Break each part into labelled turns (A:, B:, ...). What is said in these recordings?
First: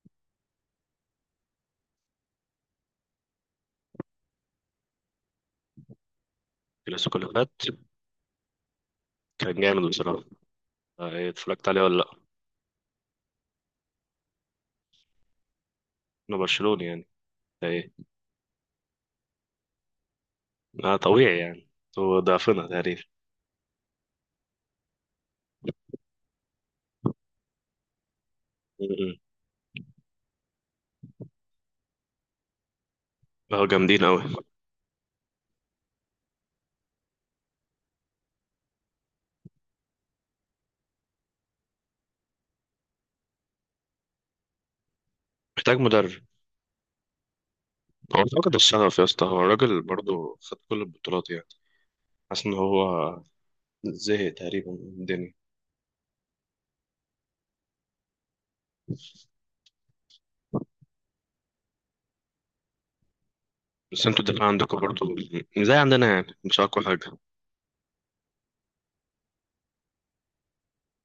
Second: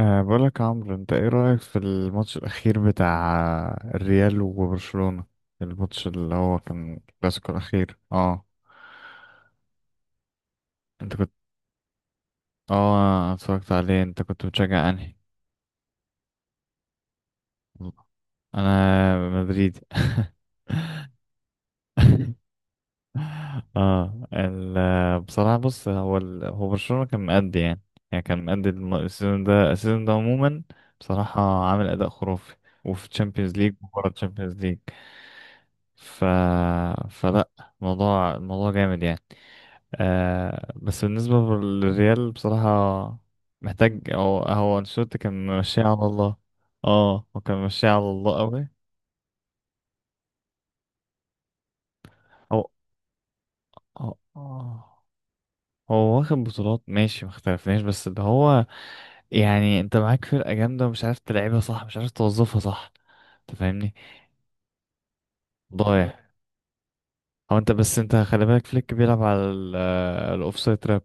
A: بقولك يا عمرو، انت ايه رأيك في الماتش الأخير بتاع الريال وبرشلونة؟ الماتش اللي هو كان
B: الكلاسيكو اللي
A: الكلاسيكو
B: فات
A: الأخير
B: كان جامد بصراحة. آه،
A: انت
B: ايه
A: كنت
B: اتفرجت عليه ولا لأ؟
A: اه أنا اتفرجت عليه. انت كنت بتشجع انهي؟
B: أنا برشلوني يعني، ده ايه.
A: انا مدريدي.
B: آه طبيعي يعني، هو ضعفنا تقريبا.
A: اه ال بصراحة، بص، هو برشلونة كان مأدي، يعني. يعني كان مأدي،
B: م-م.
A: السيزون ده عموما. بصراحة عامل أداء خرافي، وفي تشامبيونز
B: هو
A: ليج
B: جامدين
A: وبره
B: أوي.
A: تشامبيونز ليج. ف... فلا، الموضوع جامد، يعني. بس بالنسبة للريال، بصراحة، محتاج. هو أنشيلوتي كان
B: محتاج
A: ماشي على
B: مدرب.
A: الله. اه هو كان ماشي على
B: هو
A: الله
B: فقد
A: قوي.
B: الشغف يا اسطى، هو الراجل برضه خد كل البطولات يعني. حاسس إن
A: هو
B: هو
A: هو
B: زهق تقريبا من
A: آه،
B: الدنيا.
A: هو واخد بطولات، ماشي، ما اختلفناش. بس اللي هو، يعني، انت معاك فرقة جامدة ومش عارف تلعبها صح، مش عارف توظفها صح. انت فاهمني؟
B: بس انتوا الدفاع عندكم برضه زي عندنا
A: ضايع.
B: يعني، مش أقوى حاجة.
A: هو، انت خلي بالك، فليك بيلعب على الاوفسايد تراب.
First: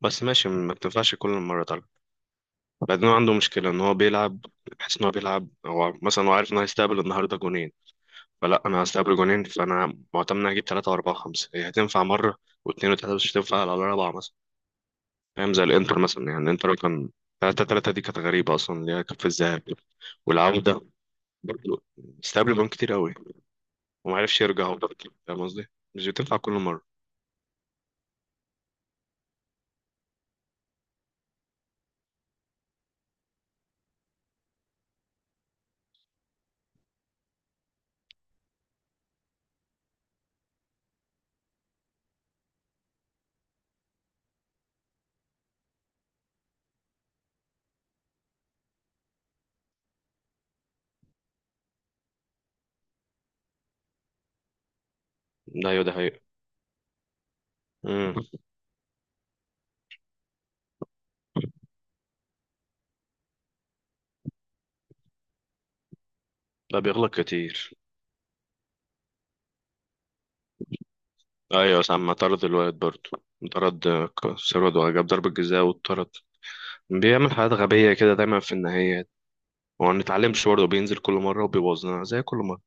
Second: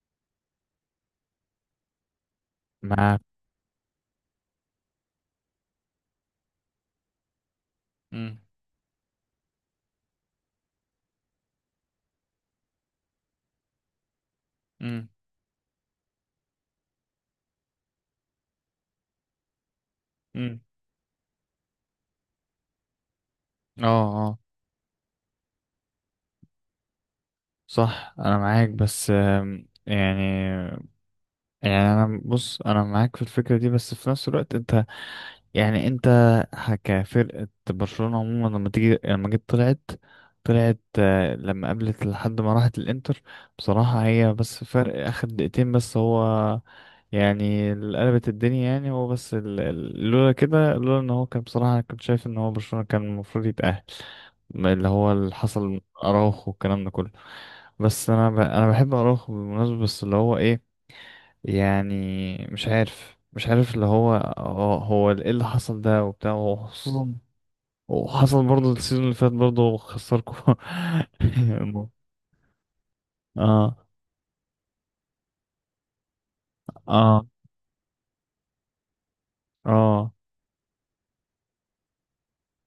B: بس ماشي، ما بتنفعش كل مرة طبعا. بعدين هو
A: مع
B: عنده مشكلة إن هو بيلعب، بحس إن هو بيلعب، هو مثلا هو عارف إن هو هيستقبل النهاردة جونين.
A: امم
B: فلا، انا هستقبل جونين فانا معتمد اني هجيب ثلاثه واربعه وخمسه، هي هتنفع مره واثنين وثلاثه بس مش هتنفع على الاربعه مثلا.
A: امم
B: فاهم؟ زي الانتر مثلا، يعني الانتر كان ثلاثه ثلاثه، دي كانت غريبه اصلا اللي هي كانت في الذهاب
A: امم
B: والعوده. برضه استقبل جون كتير قوي وما
A: اه
B: عرفش يرجع برضه. فاهم قصدي؟ مش بتنفع كل مره.
A: صح، انا معاك. بس يعني، يعني انا معاك في الفكرة دي، بس في نفس الوقت انت، يعني انت، كفرقة برشلونة عموما، لما جيت طلعت، لما قابلت لحد ما راحت الانتر. بصراحة هي بس فرق اخر دقيقتين، بس هو يعني اللي قلبت الدنيا، يعني هو بس، لولا كده، لولا ان هو كان، بصراحة انا كنت شايف ان هو برشلونة كان المفروض يتأهل. ما اللي هو اللي
B: ده
A: حصل
B: ايوه، ده حقيقة.
A: اراوخو والكلام ده كله. بس
B: امم،
A: انا بحب اراوخو بالمناسبة، بس اللي هو ايه، يعني، مش عارف اللي هو ايه اللي حصل ده وبتاع،
B: لا
A: وخصوصا
B: بيغلط كتير.
A: وحصل برضه السيزون اللي فات برضه خسركم.
B: ايوه ساعة ما طرد الواد برضه.
A: اه.
B: طرد آه، سيرود وجاب ضربة جزاء واتطرد.
A: اه.
B: بيعمل حاجات غبية كده دايما في النهاية. وما
A: اه.
B: بنتعلمش برضه، بينزل كل مرة وبيبوظنا زي كل مرة.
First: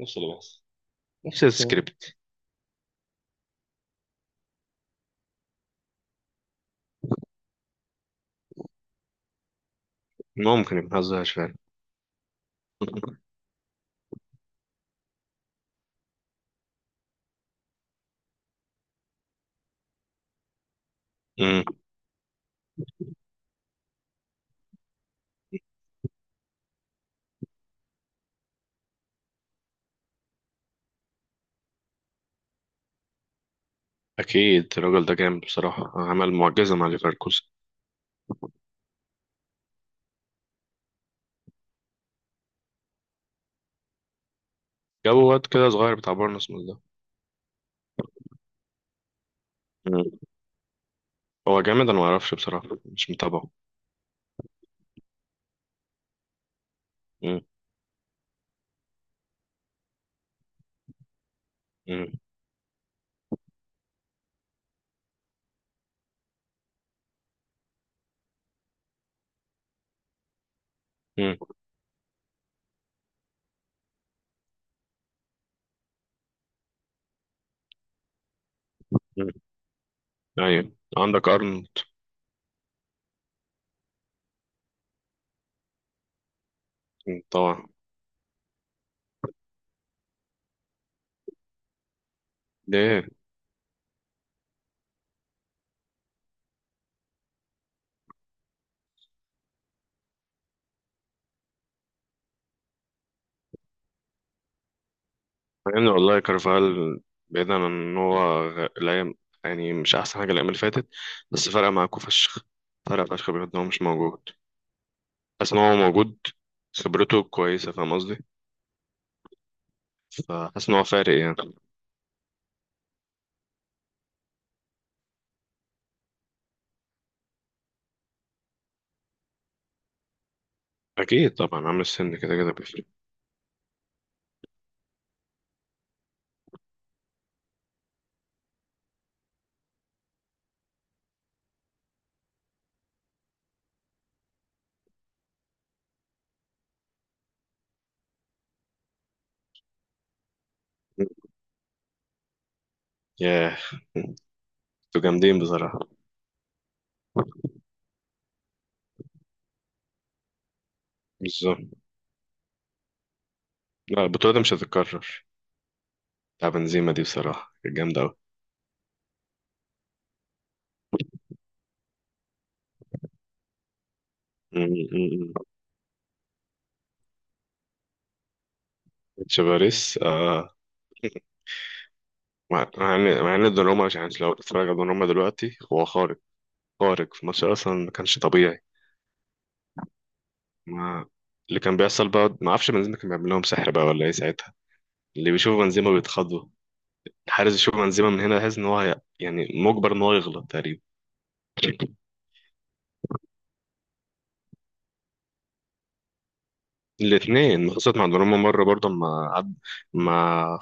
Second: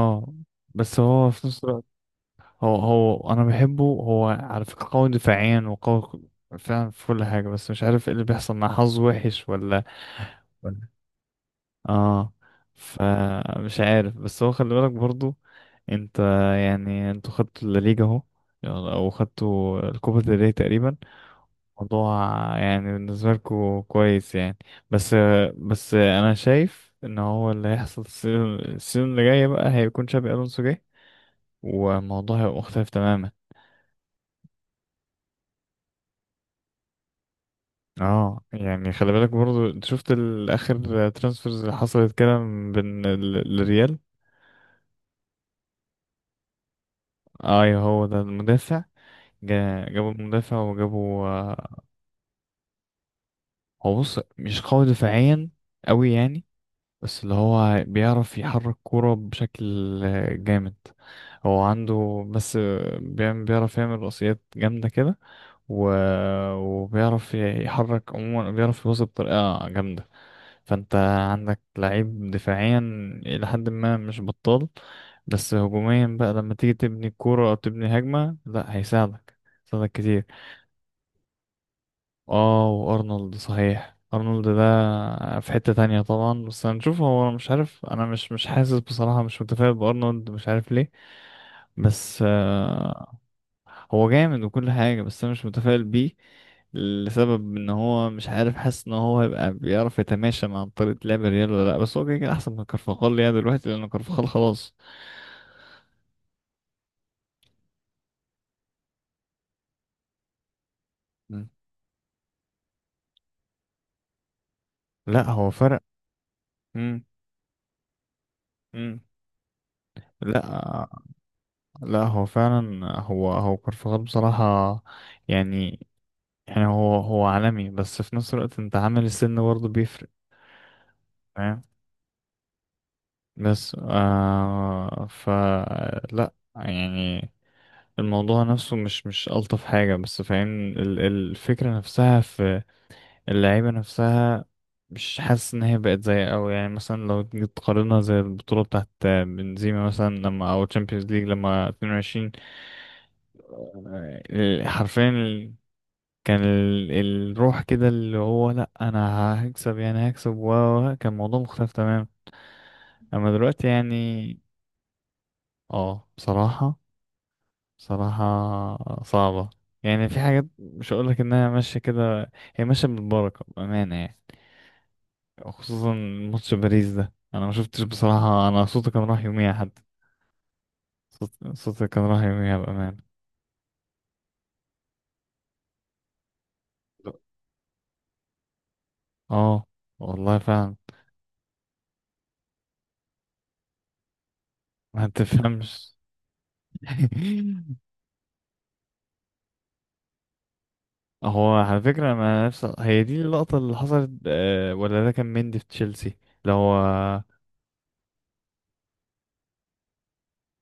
B: نفس البحث.
A: بس هو
B: نفس
A: في نفس الوقت،
B: السكريبت.
A: هو انا بحبه. هو على فكرة قوي دفاعيا وقوي فعلا في كل حاجة، بس مش عارف ايه اللي بيحصل، مع حظ وحش ولا
B: ممكن، ما بنهزرش فعلا.
A: اه فمش عارف. بس هو خلي بالك برضو انت، يعني انتوا خدتوا الليجا اهو، يلا، او خدتوا الكوبا del ري تقريبا،
B: أمم،
A: موضوع. يعني بالنسبه لكم كويس يعني. بس بس انا شايف ان هو اللي هيحصل، السيزون اللي جاي بقى هيكون شابي الونسو جاي، والموضوع هيبقى مختلف تماما.
B: اكيد الراجل ده جامد بصراحه، عمل معجزه مع ليفركوزن.
A: اه، يعني خلي بالك برضو، انت شفت الاخر ترانسفيرز اللي حصلت كده بين الريال.
B: جابوا واد كده صغير بتاع بورنموث ده.
A: ايوه، هو ده المدافع.
B: أمم،
A: جابوا مدافع، وجابوا
B: هو
A: آه،
B: جامد، انا ما اعرفش بصراحه، مش متابعه.
A: هو، بص، مش قوي دفاعيا قوي يعني، بس اللي
B: أمم،
A: هو بيعرف يحرك كورة بشكل جامد. هو
B: أمم،
A: عنده، بس بيعرف يعمل رأسيات جامدة كده. و... وبيعرف يحرك، عموما بيعرف يوصل بطريقة جامدة. فانت
B: أمم،
A: عندك لعيب دفاعيا إلى حد ما، مش بطال. بس هجوميا بقى، لما تيجي تبني كورة أو تبني هجمة، لأ،
B: أمم.
A: هيساعدك كتير.
B: ايوه، عندك ارنولد.
A: اه، وارنولد، صحيح، ارنولد ده في حتة تانية طبعا، بس هنشوف.
B: أمم،
A: هو انا مش
B: طبعا.
A: عارف، انا مش حاسس بصراحة، مش متفائل بارنولد، مش عارف ليه. بس
B: ليه؟
A: هو جامد وكل حاجة، بس انا مش متفائل بيه، لسبب ان هو مش عارف، حاسس ان هو هيبقى بيعرف يتماشى مع طريقة لعب الريال ولا لا. بس هو كده كده احسن من كارفاخال يعني دلوقتي، لان كارفاخال خلاص.
B: مع ان والله كارفال، بعيدا عن ان هو الايام، يعني مش احسن حاجه الايام اللي فاتت.
A: مم.
B: بس فرق معاكوا فشخ، فرق فشخ بجد إن هو مش موجود.
A: لا هو
B: بس ان هو
A: فرق.
B: موجود،
A: مم.
B: خبرته كويسه، فاهم قصدي؟
A: مم.
B: فحاسس ان هو
A: لا،
B: فارق يعني.
A: لا، هو فعلا، هو كارفاخال بصراحة، يعني يعني هو عالمي، بس في نفس الوقت انت، عامل السن برضه بيفرق،
B: اكيد
A: فاهم؟
B: طبعا، عامل السن كده كده بيفرق.
A: بس فلا، يعني الموضوع نفسه مش ألطف حاجة، بس فاهم الفكرة نفسها في اللعيبة نفسها. مش حاسس إن هي بقت زي أوي، يعني، مثلا لو تيجي تقارنها زي البطولة بتاعت بنزيما مثلا، لما أو تشامبيونز ليج لما 22،
B: ياه، انتوا جامدين
A: حرفيا.
B: بصراحه.
A: كان الروح كده، اللي هو، لا، انا هكسب، و كان الموضوع
B: بالظبط.
A: مختلف تمام. اما دلوقتي
B: لا
A: يعني،
B: البطوله دي مش هتتكرر.
A: اه
B: بتاع
A: بصراحة.
B: بنزيما دي بصراحه كانت جامده قوي.
A: بصراحة صعبة. يعني في حاجات مش هقولك انها ماشية كده، هي ماشية بالبركة، بأمانة يعني. خصوصا ماتش باريس ده، انا ما شفتش بصراحة، انا صوتي كان راح يوميها، حد،
B: تشافاريس آه.
A: صوتي كان راح يوميها
B: مع مع
A: بأمانة.
B: ان مع ان دوناروما، مش يعني لو اتفرج على دوناروما دلوقتي هو خارق. خارق في الماتش، اصلا ما كانش طبيعي.
A: اه، والله فعلا،
B: ما اللي كان بيحصل بقى ما اعرفش، بنزيما كان بيعمل لهم سحر بقى ولا ايه ساعتها؟
A: ما
B: اللي بيشوف بنزيما
A: تفهمش.
B: بيتخضوا. الحارس يشوف بنزيما من هنا يحس ان هو يعني مجبر ان هو يغلط تقريبا.
A: هو على فكرة، أنا نفس هي دي اللقطة اللي حصلت، ولا ده كان مندي في تشيلسي؟ اللي هو،
B: الاثنين حصلت مع دوناروما مرة برضه. ما عد... ما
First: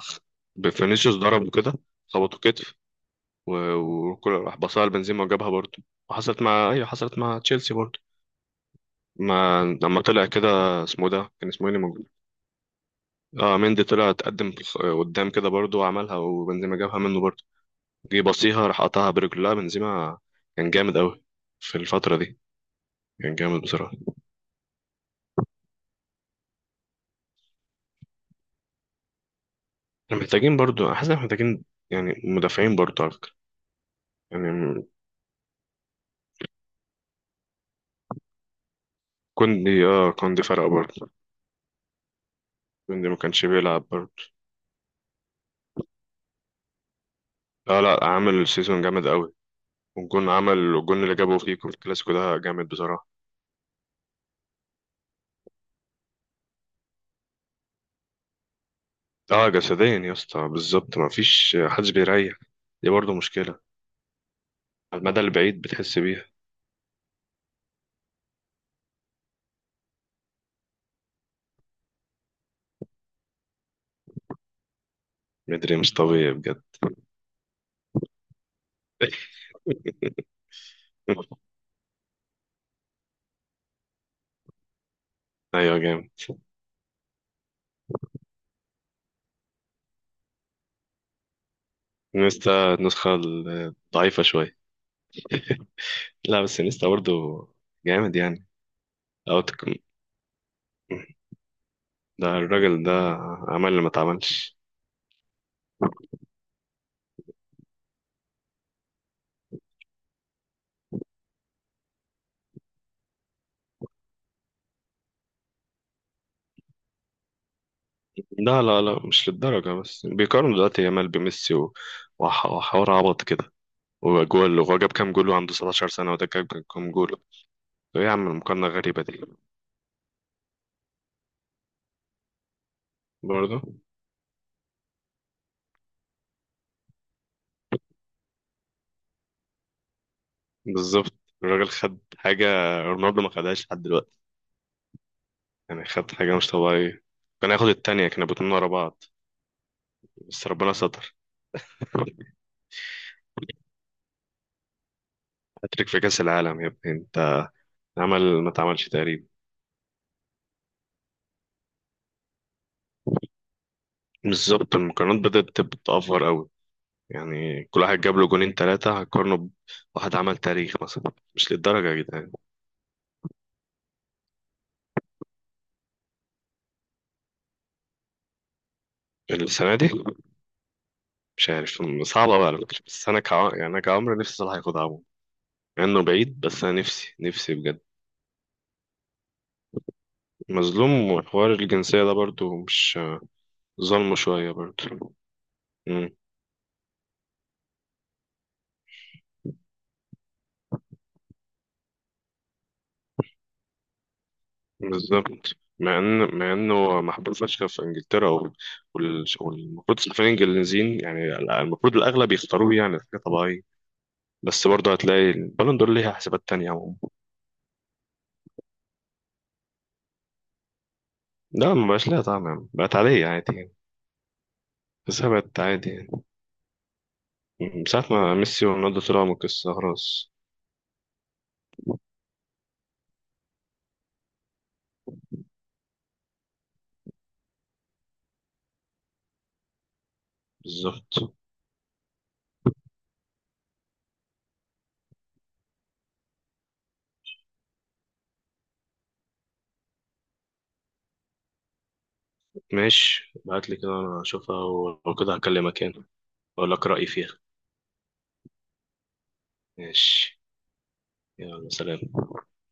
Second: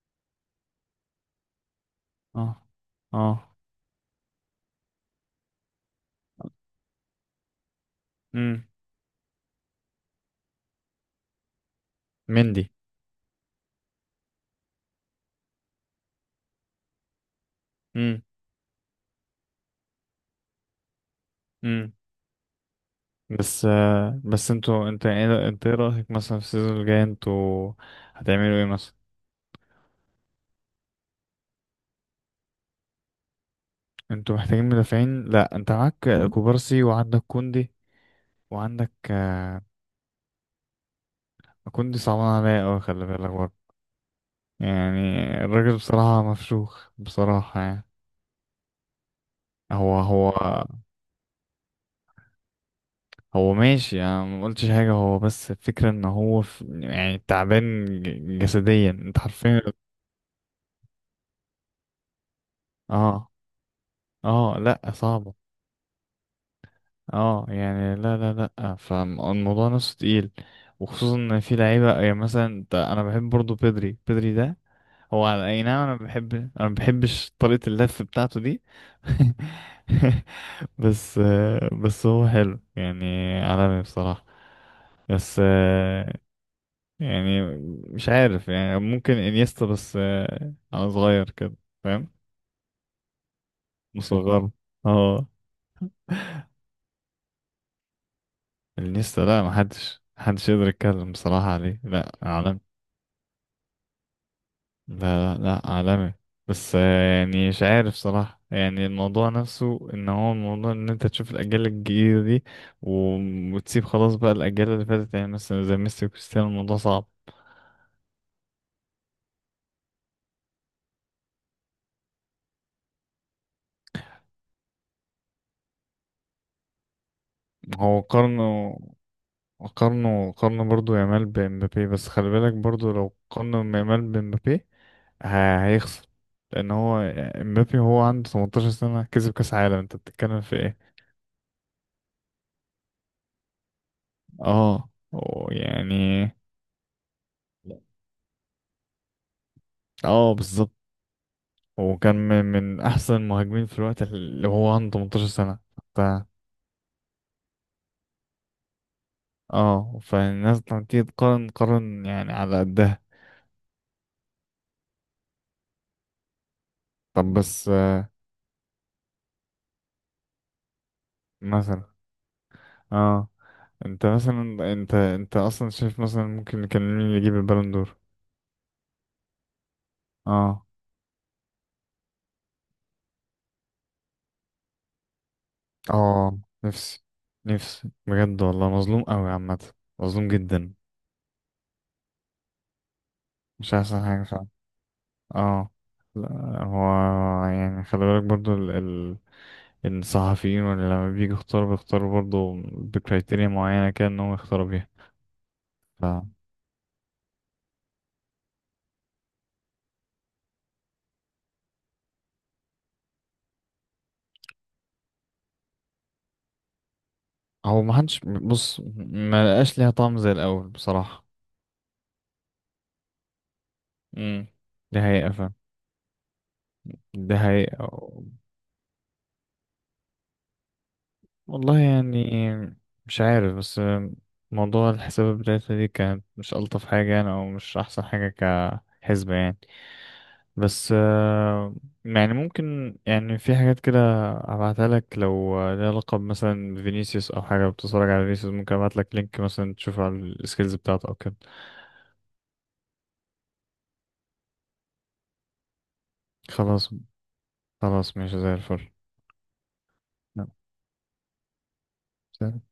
B: فينيسيوس ضرب وكده، خبطه
A: اه،
B: كتف
A: اه،
B: و- وكل راح بصها لبنزيما وجابها برضه. وحصلت مع، ايوه حصلت مع تشيلسي برضه.
A: امم،
B: ما لما طلع كده، اسمه ده كان اسمه ايه اللي موجود؟
A: مندي.
B: اه مندي، طلع اتقدم قدام كده برضه وعملها وبنزيما جابها منه برضه.
A: امم.
B: جه بصيها راح قطعها برجله، لا بنزيما، كان جامد قوي في
A: امم.
B: الفترة دي. كان جامد
A: بس
B: بصراحة.
A: بس انتوا، انت ايه، رأيك مثلا في السيزون الجاي؟ انتوا هتعملوا ايه مثلا؟
B: احنا محتاجين برضه، حاسس إن إحنا محتاجين يعني مدافعين برضه على فكرة.
A: انتوا
B: يعني
A: محتاجين مدافعين؟ لا، انت معاك كوبارسي وعندك كوندي وعندك.
B: كوندي، اه كوندي فرق برضه.
A: كوندي صعبان عليا اوي، خلي
B: كوندي ما
A: بالك
B: كانش
A: برضه
B: بيلعب برضه.
A: يعني. الراجل بصراحة مفشوخ، بصراحة
B: لا
A: يعني.
B: لا، عامل سيزون جامد قوي.
A: هو
B: والجون،
A: هو
B: عمل الجون اللي جابه فيكم في الكلاسيكو ده جامد بصراحة.
A: هو ماشي، انا ما قلتش حاجه. هو بس الفكره ان هو في، يعني، تعبان جسديا، انت
B: اه
A: حرفيا.
B: جسديا يا اسطى، بالظبط، ما فيش حدش بيريح. دي برضه
A: اه.
B: مشكلة،
A: اه، لا
B: على المدى
A: صعبه.
B: البعيد بتحس بيها.
A: اه، يعني، لا، لا، لا، فالموضوع نفسه تقيل. وخصوصا ان في لعيبه، يعني مثلا انا بحب برضو بيدري ده. هو على اي،
B: مدري
A: نعم،
B: مش طبيعي بجد.
A: انا ما بحبش طريقه اللف بتاعته دي. بس بس هو حلو يعني، عالمي بصراحه. بس
B: ايوه جامد.
A: يعني مش عارف، يعني ممكن انيستا، بس انا صغير كده، فاهم،
B: نيستا النسخة الضعيفة
A: مصغر.
B: شوية.
A: اه،
B: لا بس نيستا برضه جامد يعني.
A: انيستا؟
B: او
A: لا،
B: تك...
A: محدش يقدر يتكلم بصراحة عليه، لا
B: ده
A: عالمي.
B: الراجل ده عمل اللي ما اتعملش.
A: لا، لا، لا، عالمي. بس يعني مش عارف صراحة، يعني الموضوع نفسه ان هو، الموضوع ان انت تشوف الاجيال الجديدة دي، وتسيب خلاص بقى الاجيال اللي فاتت، يعني مثلا زي ميسي وكريستيانو، الموضوع صعب.
B: لا لا لا، مش للدرجة. بس بيقارنوا دلوقتي يامال بميسي وحوار عبط كده. وجول، وهو جاب كام جول وعنده 17 سنة وده جاب كام جول؟
A: هو
B: ايه يا عم
A: قارنه
B: المقارنة غريبة دي.
A: قارنوا برضو يامال بمبابي بس خلي بالك برضو، لو
B: برضه.
A: قارنوا يامال بمبابي هيخسر، لان هو مبابي، هو عنده 18 سنة كسب كاس عالم، انت بتتكلم في ايه؟
B: بالظبط. الراجل خد حاجة، رونالدو ما خدهاش لحد دلوقتي.
A: اه، هو
B: يعني خد
A: يعني،
B: حاجة مش طبيعية. كان هياخد التانية، كانوا الاتنين ورا بعض
A: اه،
B: بس
A: بالظبط.
B: ربنا ستر.
A: وكان من احسن المهاجمين في الوقت اللي هو عنده 18 سنة.
B: هاتريك
A: ف
B: في كأس العالم يا ابني انت. عمل ما اتعملش تقريبا.
A: اه فالناس لما تيجي تقارن، قارن يعني على قدها.
B: بالظبط، المقارنات بدأت تأفور قوي.
A: طب
B: يعني
A: بس
B: كل واحد جاب له جونين ثلاثة هقارنه بواحد عمل تاريخ مثلا؟ مش
A: مثلا،
B: للدرجة يا جدعان.
A: اه انت مثلا، انت اصلا شايف مثلا ممكن كان مين اللي يجيب البالون دور؟
B: السنة دي.
A: اه.
B: مش عارف، صعبة بقى على فكرة. بس أنا يعني أنا كعمر نفسي صلاح ياخدها عموما. مع إنه
A: اه،
B: بعيد، بس أنا
A: نفسي،
B: نفسي، نفسي بجد.
A: نفسي بجد، والله مظلوم قوي عامة، مظلوم جدا.
B: مظلوم، وحوار الجنسية ده برضو مش
A: مش احسن
B: ظلمه
A: حاجة فعلا.
B: شوية برضو.
A: اه،
B: مم.
A: لا، هو يعني، خلي بالك برضو ال ال الصحفيين ولا، لما بيجي يختاروا، برضو بكريتيريا معينة كده ان هو يختاروا بيها.
B: بالظبط، مع
A: ف
B: إن مع إنه محبوب فشخ في إنجلترا والمفروض الصحفيين الإنجليزيين يعني. المفروض الأغلب يختاروه، يعني حاجة طبيعية. بس برضه هتلاقي البالون دور ليها حسابات تانية عموما.
A: هو ما حدش بص، ما لقاش ليها طعم زي الأول بصراحة.
B: لا ما بقاش ليها طعم يعني. بقت عادية، عادي يعني.
A: امم، دي
B: بس
A: حقيقة
B: هي
A: فعلا،
B: بقت عادي يعني،
A: دي
B: من
A: حقيقة.
B: ساعة ما ميسي ورونالدو طلعوا من القصة خلاص.
A: والله يعني، مش عارف، بس موضوع الحساب بتاعتها دي كانت مش ألطف حاجة يعني، أو مش أحسن حاجة كحسبة يعني. بس
B: بالظبط.
A: يعني ممكن يعني، في حاجات كده أبعتها لك لو ليها علاقة، مثلا فينيسيوس أو حاجة، بتتفرج على فينيسيوس ممكن أبعت لك لينك مثلا تشوف على السكيلز بتاعته أو كده.
B: ماشي ابعت لي كده، انا اشوفها ولو كده هكلمك يعني، اقول لك
A: خلاص.
B: رأيي فيها.
A: خلاص، ماشي زي الفل.
B: ماشي. يلا سلام.
A: نعم.